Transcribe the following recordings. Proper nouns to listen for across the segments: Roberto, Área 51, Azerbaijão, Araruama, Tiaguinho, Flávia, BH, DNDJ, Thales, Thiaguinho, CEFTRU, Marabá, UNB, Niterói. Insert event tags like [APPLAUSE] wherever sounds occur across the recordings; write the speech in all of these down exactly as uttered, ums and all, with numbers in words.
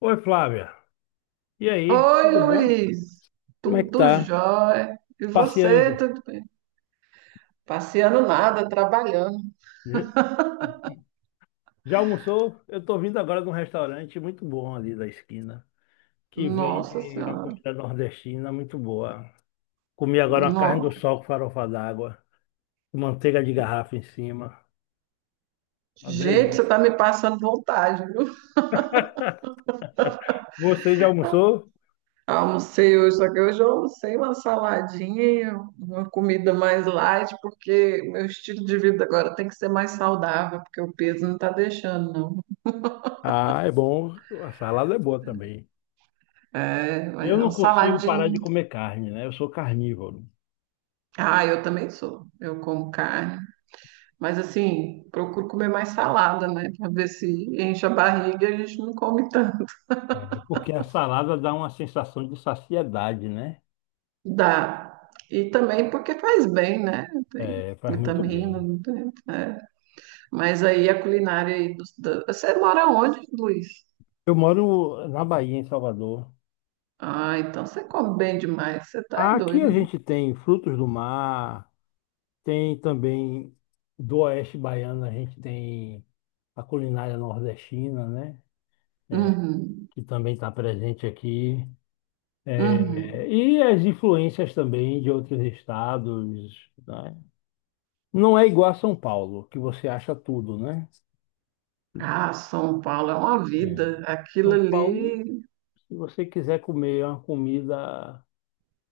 Oi, Flávia. E aí? Oi, Tudo bom? Luiz. Como é que Tudo tá? jóia. E você, Passeando. tudo bem? Passeando nada, trabalhando. Já já almoçou? Eu tô vindo agora de um restaurante muito bom ali da esquina, que Nossa vende uma Senhora. comida nordestina muito boa. Comi agora uma carne do Não. sol com farofa d'água, com manteiga de garrafa em cima. Uma Gente, você delícia. tá me passando vontade, viu? Você já almoçou? Almocei hoje, só que hoje eu almocei uma saladinha, uma comida mais light, porque meu estilo de vida agora tem que ser mais saudável, porque o peso não tá deixando, não. Ah, é bom. A salada é boa também. É, mas Eu é não um consigo parar saladinho. de comer carne, né? Eu sou carnívoro. Ah, eu também sou. Eu como carne. Mas assim, procuro comer mais salada, né? Para ver se enche a barriga e a gente não come tanto. É, porque a salada dá uma sensação de saciedade, né? Dá. E também porque faz bem, né? Tem É, faz muito vitamina, bem. não tem, né? Mas aí a culinária aí dos- da- você mora onde, Luiz? Eu moro na Bahia, em Salvador. Ah, então você come bem demais. Você tá é Aqui doido. a gente tem frutos do mar, tem também do oeste baiano, a gente tem a culinária nordestina, né? É, Uhum, que também está presente aqui. É, uhum. e as influências também de outros estados, né? Não é igual a São Paulo, que você acha tudo, né? Ah, São Paulo é uma É. vida. Aquilo São Paulo, ali, se você quiser comer uma comida.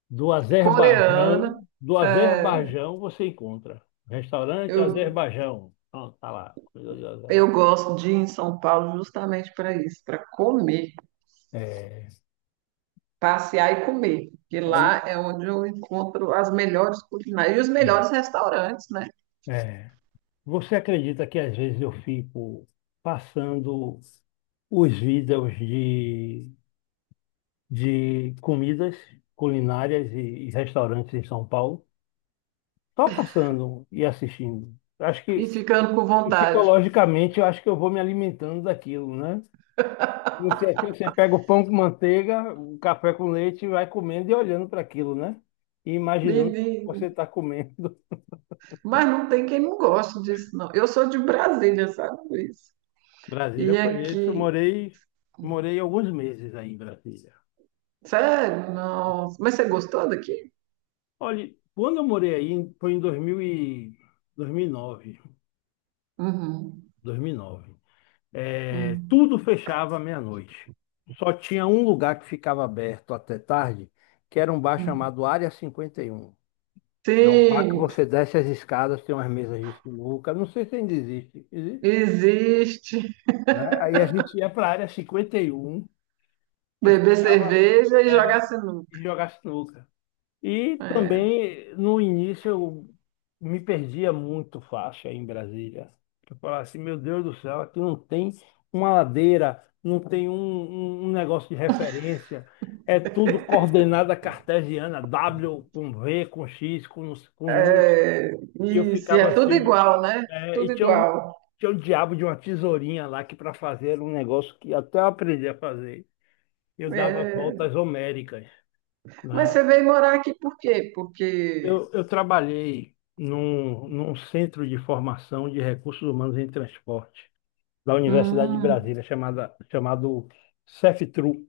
Do Azerbaijão, coreana. do É, Azerbaijão você encontra. Restaurante eu, Azerbaijão. Pronto, tá lá. Comida de eu Azerbaijão. gosto de ir em São Paulo justamente para isso, para comer, É, passear e comer, porque olha, lá é onde eu encontro as melhores culinárias e os melhores restaurantes, né? é, você acredita que às vezes eu fico passando os vídeos de, de comidas culinárias e, e restaurantes em São Paulo? Só passando e assistindo. Eu Acho que E ficando com vontade. psicologicamente eu acho que eu vou me alimentando daquilo, né? Você, aqui, você pega o pão com manteiga, o café com leite e vai comendo e olhando para aquilo, né? E imaginando o que você Menino, está comendo. mas não tem quem não goste disso, não. Eu sou de Brasília, sabe, Luiz? [LAUGHS] Brasília E eu conheço, eu aqui, morei, morei alguns meses aí em Brasília. sério, nossa. Mas você gostou daqui? Olha, quando eu morei aí, foi em 2000 e- 2009, Uhum, dois mil e nove. É, uhum, tudo fechava à meia-noite. Só tinha um lugar que ficava aberto até tarde, que era um bar uhum. chamado Área cinquenta e um. É um bar que Sim, você desce as escadas, tem umas mesas de sinuca. Não sei se ainda existe, existe, existe, né? Aí a gente ia para a área cinquenta e um e beber ficava lá, cerveja e é, jogar sinuca. e jogava sinuca. E É, também, no início, eu me perdia muito faixa em Brasília. Eu falava assim, meu Deus do céu, aqui não tem uma ladeira, não tem um, um um negócio de referência. É tudo coordenada cartesiana, W com V, com X, com, com número. é, E eu isso, e é ficava tudo assim, igual, né? é, e Tudo tinha um, igual. tinha um diabo de uma tesourinha lá que para fazer era um negócio que até eu aprendi a fazer. Eu dava É. voltas homéricas, Mas né? você veio morar aqui por quê? Porque. Eu, eu trabalhei num, num, centro de formação de recursos humanos em transporte da Universidade de Hum, Brasília, chamada, chamado CEFTRU.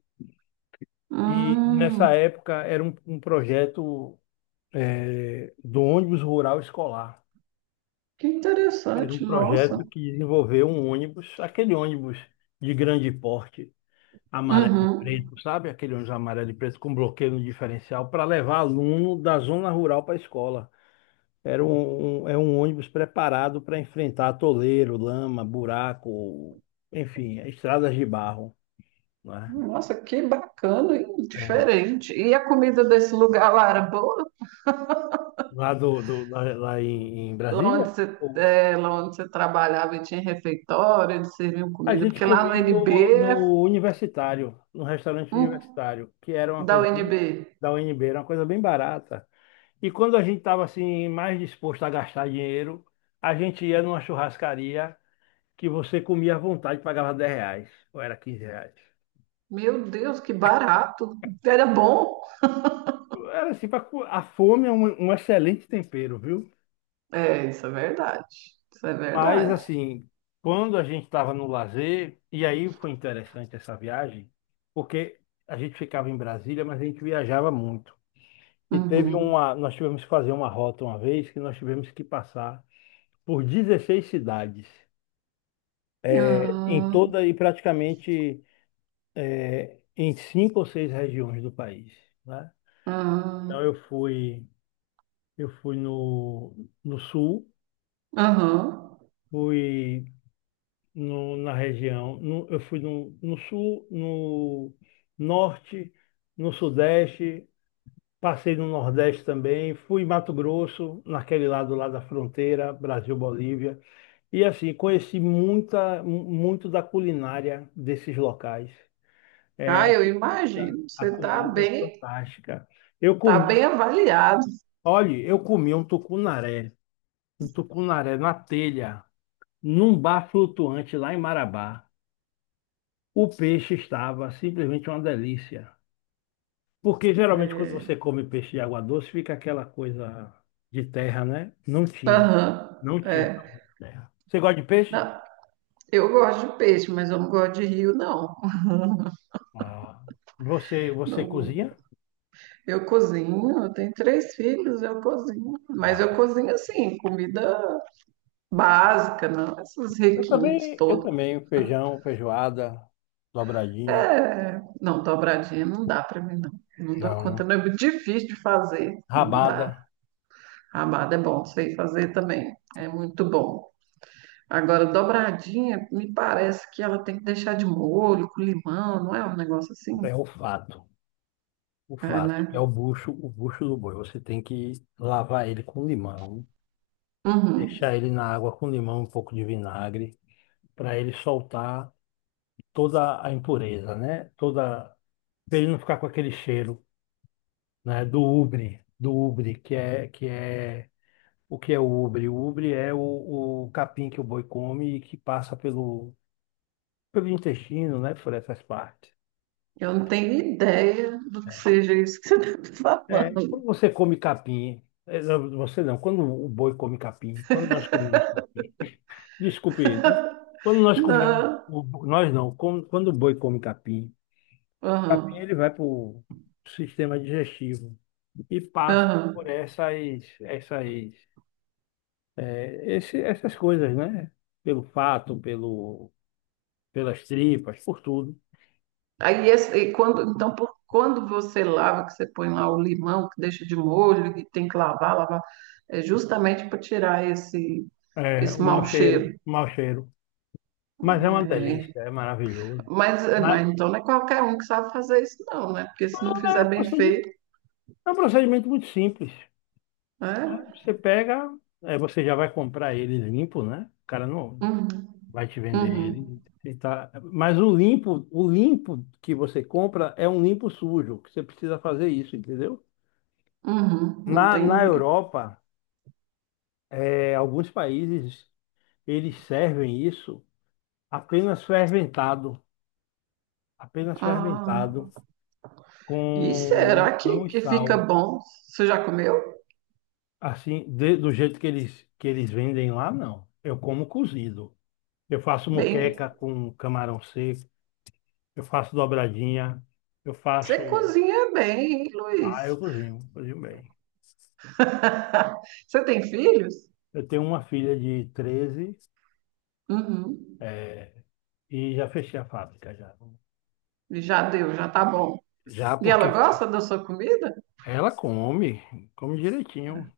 E nessa hum, época era um, um projeto eh, do ônibus rural escolar. que Era um interessante, nossa. projeto que desenvolveu um ônibus, aquele ônibus de grande porte amarelo e Uhum. preto, sabe? Aquele ônibus amarelo e preto com bloqueio no diferencial para levar aluno da zona rural para a escola. Era um, um- é um ônibus preparado para enfrentar atoleiro, lama, buraco, enfim, estradas de barro, né? Nossa, que bacana, hein? É, Diferente. E a comida desse lugar lá era boa? lá do, do- lá, lá em, em Lá onde Brasília, você, o- é, lá onde você trabalhava e tinha refeitório, eles serviam a comida? gente Porque lá no comia no, N B é no universitário, no restaurante hum, universitário, que era uma da coisa bem, U N B. da U N B, era uma coisa bem barata. E quando a gente estava assim mais disposto a gastar dinheiro, a gente ia numa churrascaria que você comia à vontade, pagava dez reais, ou era quinze reais. Meu Deus, que barato! Era bom. Era assim, pra cu- a fome é um, um excelente... tempero, viu? É, isso é verdade. Isso é Mas verdade. assim, quando a gente estava no lazer, e aí foi interessante essa viagem, porque a gente ficava em Brasília, mas a gente viajava muito. E teve Uhum. uma, nós tivemos que fazer uma rota uma vez que nós tivemos que passar por dezesseis cidades em Ah, toda e praticamente é, em cinco ou seis regiões do país, né? Então ah. eu fui, eu fui no, no sul, Aham. fui no- na região, no- eu fui no, no sul, no norte, no sudeste, passei no nordeste também, fui em Mato Grosso, naquele lado lá da fronteira, Brasil-Bolívia, e assim, conheci muita, mu- muito da culinária desses locais. É, Ah, a eu comida imagino. a Você está comida é bem, fantástica. Eu tá bem comi avaliado. Olha, eu comi um tucunaré, um tucunaré na telha, num bar flutuante lá em Marabá. O peixe estava simplesmente uma delícia. Porque geralmente quando É. você come peixe de água doce, fica aquela coisa de terra, né? Não tinha. Aham. Não tinha sabor É. de terra. Você gosta de peixe? Não, eu gosto de peixe, mas eu não gosto de rio, não. Ah. Você, você Não. cozinha? Eu cozinho, eu tenho três filhos, eu cozinho. Mas eu Ah. cozinho assim, comida básica, não. Esses Eu requintes também, eu todos. também, feijão, feijoada, dobradinha. É, não, dobradinha não dá para mim, não. Não dou Não, conta, né? não. É muito difícil de fazer. Não dá. Rabada, Rabada é bom, sei fazer também. É muito bom. Agora, dobradinha, me parece que ela tem que deixar de molho, com limão, não é um negócio assim? é o fato. O É, fato que é né? o bucho, o bucho do boi. Você tem que lavar ele com limão, Uhum. deixar ele na água com limão, um pouco de vinagre, para ele soltar toda a impureza, né? Toda, para ele não ficar com aquele cheiro, né? Do ubre, do ubre, que é que é o que é o ubre? O ubre é o, o capim que o boi come e que passa pelo pelo intestino, né? Por essas partes. Eu não tenho ideia do que seja isso que você está [LAUGHS] É, falando. quando você come capim, é, não, você não, quando o boi come capim, quando nós comemos capim Desculpe, né? Quando nós comemos, Não. o- nós não, quando, quando o boi come capim, capim Aham. ele vai para o sistema digestivo e passa por Aham. essas, essas, é, esse- essas coisas, né? Pelo fato, pelo, pelas tripas, por tudo. Aí, esse- e quando, então, por, quando você lava, que você põe lá o limão, que deixa de molho, que tem que lavar, lavar, é justamente para tirar esse, É, esse o mau mau cheiro, cheiro. o mau cheiro. Mas é uma Né? delícia, é maravilhoso. Mas, Mas mas então não é qualquer um que sabe fazer isso, não, né? Porque se não é fizer um bem procedi- feito. é um procedimento muito simples. É? Você pega, é, você já vai comprar ele limpo, né? O cara não. Uhum, Vai te vender uhum, ele. E tá- Mas o limpo, o limpo que você compra é um limpo sujo, que você precisa fazer isso, entendeu? uhum, Na, na entendi. Europa, é, alguns países, eles servem isso apenas fermentado, apenas fermentado, Ah, e com será que, não e que fica sal. bom? Você já comeu? Assim, de- do jeito que eles, que eles vendem lá, não. Eu como cozido. Eu faço moqueca Bem, com camarão seco, eu faço dobradinha, eu você faço... cozinha bem, hein, Luiz? Ah, eu cozinho, cozinho bem. [LAUGHS] Você tem filhos? Eu tenho uma filha de treze Uhum, é, e já fechei a fábrica já. já deu, já tá bom. Já E ela porque gosta da sua comida? ela come, come direitinho.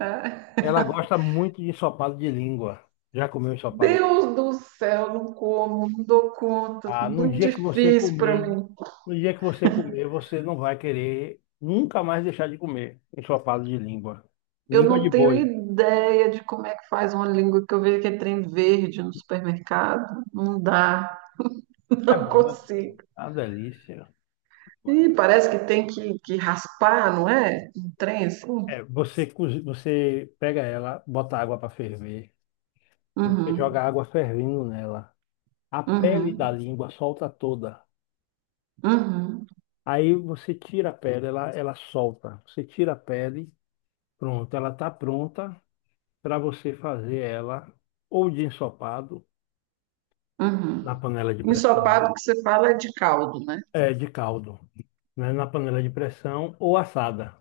É. Ela gosta muito de ensopado de língua. Já comeu ensopado? Deus do céu, não como, não dou conta, Ah, no muito dia que você difícil para comer, mim. no dia que você comer, você não vai querer nunca mais deixar de comer ensopado de língua. Eu Língua de não tenho boi. ideia de como é que faz uma língua que eu vejo que é trem verde no supermercado. Não dá. [LAUGHS] É Não bom, é consigo. uma delícia. E parece que tem que, que raspar, não é? Um trem assim. É, você, cozi- você pega ela, bota água para ferver, você joga Uhum, água fervendo nela. A pele da uhum, língua solta toda. uhum, Aí você tira a pele, ela, ela solta. Você tira a pele, pronto, ela está pronta para você fazer ela ou de ensopado na uhum. panela de pressão, Ensopado que você fala é de caldo, né? é, de caldo, né, na panela de pressão ou assada,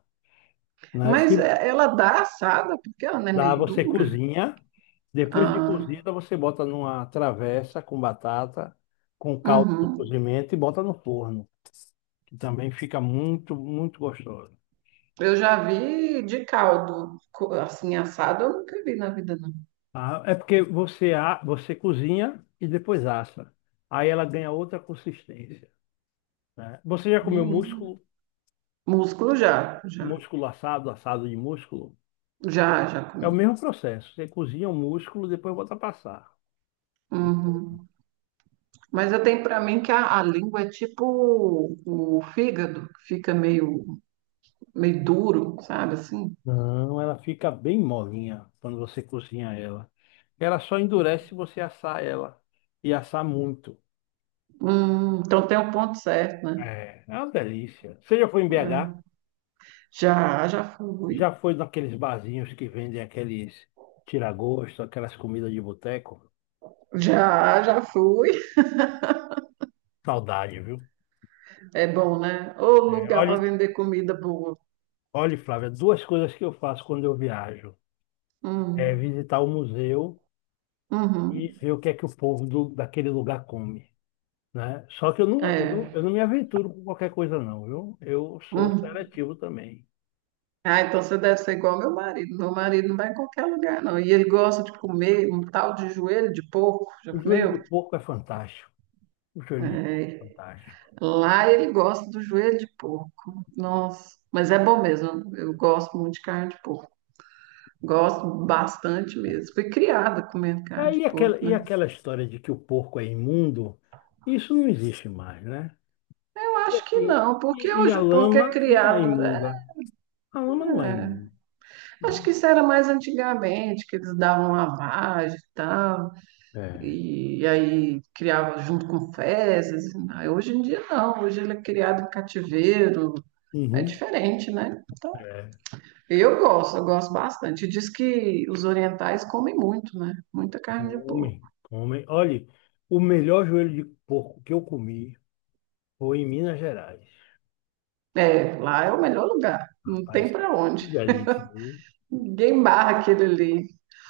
né? Se Mas é- ela dá assada porque ela não é dá, meio você dura. cozinha. Depois de Ah, cozida, você bota numa travessa com batata, com caldo do uhum. cozimento e bota no forno, que também fica muito, muito gostoso. Eu já vi de caldo, co- assim, assado eu nunca vi na vida, não. Ah, é porque você, a- você cozinha e depois assa. Aí ela ganha outra consistência, né? Você já comeu Menino. músculo, Músculo já, já, músculo assado, assado de músculo? já, já É o comi. mesmo processo. Você cozinha o músculo, depois bota a passar. Uhum. Mas eu tenho para mim que a, a língua é tipo o, o fígado, que fica meio, meio duro, sabe assim? Não, ela fica bem molinha quando você cozinha ela. Ela só endurece se você assar ela. E assar muito. Hum, então tem um ponto certo, né? É, é uma delícia. Você já foi em B H? É. Já, já fui. Já foi naqueles barzinhos que vendem aqueles tira-gosto, aquelas comidas de boteco? Já, já fui. Saudade, viu? É bom, né? Ô É, lugar para olhe, vender comida boa. olhe, Flávia, duas coisas que eu faço quando eu viajo. É Hum, visitar o museu e uhum, ver o que é que o povo do- daquele lugar come, né? Só que eu não, eu não, eu é. não me aventuro com qualquer coisa, não, viu? Eu sou Hum. seletivo também. Ah, então você deve ser igual ao meu marido. Meu marido não vai em qualquer lugar, não. E ele gosta de comer um tal de joelho de porco. Já O joelho comeu? de porco é fantástico. O joelho de porco é É. fantástico. Lá ele gosta do joelho de porco. Nossa, mas é bom mesmo. Eu gosto muito de carne de porco. Gosto bastante É, mesmo. Fui criada comendo carne É, de e porco, aquela, e né? aquela história de que o porco é imundo, isso não existe mais, né? Eu E, acho que assim, não, porque e- e hoje a o porco é lama não é criado. imunda. A lama não é Né? imunda, Acho né? que isso era mais antigamente, que eles davam lavagem e tal, É. e aí criava junto com fezes. Aí hoje em dia não, hoje ele é criado em cativeiro. É Uhum. diferente, né? É, Eu gosto, eu gosto bastante. Diz que os orientais comem muito, né? Muita carne de porco. come, come. Olha, o melhor joelho de porco que eu comi foi em Minas Gerais. É, lá é o melhor lugar. Não Rapaz, tem para onde. que delícia. Viu? Ninguém barra aquele ali.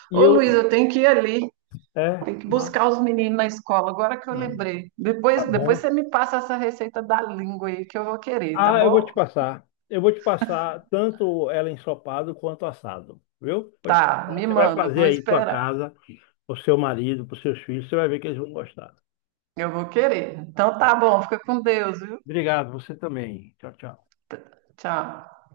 E Ô, eu, Luiz, eu tenho que ir ali. é, Tem que mas buscar os meninos na escola, agora que eu ah, lembrei. tá Depois, depois bom. você me passa essa receita da língua aí que eu vou querer, tá Ah, eu vou bom? te passar. Eu vou te passar tanto ela ensopado quanto assado, viu? Vou te Tá, passar. me Você vai manda, eu fazer vou aí tua esperar. casa, pro seu marido, pros seus filhos, você vai ver que eles vão gostar. Eu vou querer. Então Tá tá bom. bom, fica com Deus, viu? Obrigado, você também. Tchau, tchau. T- Tchau.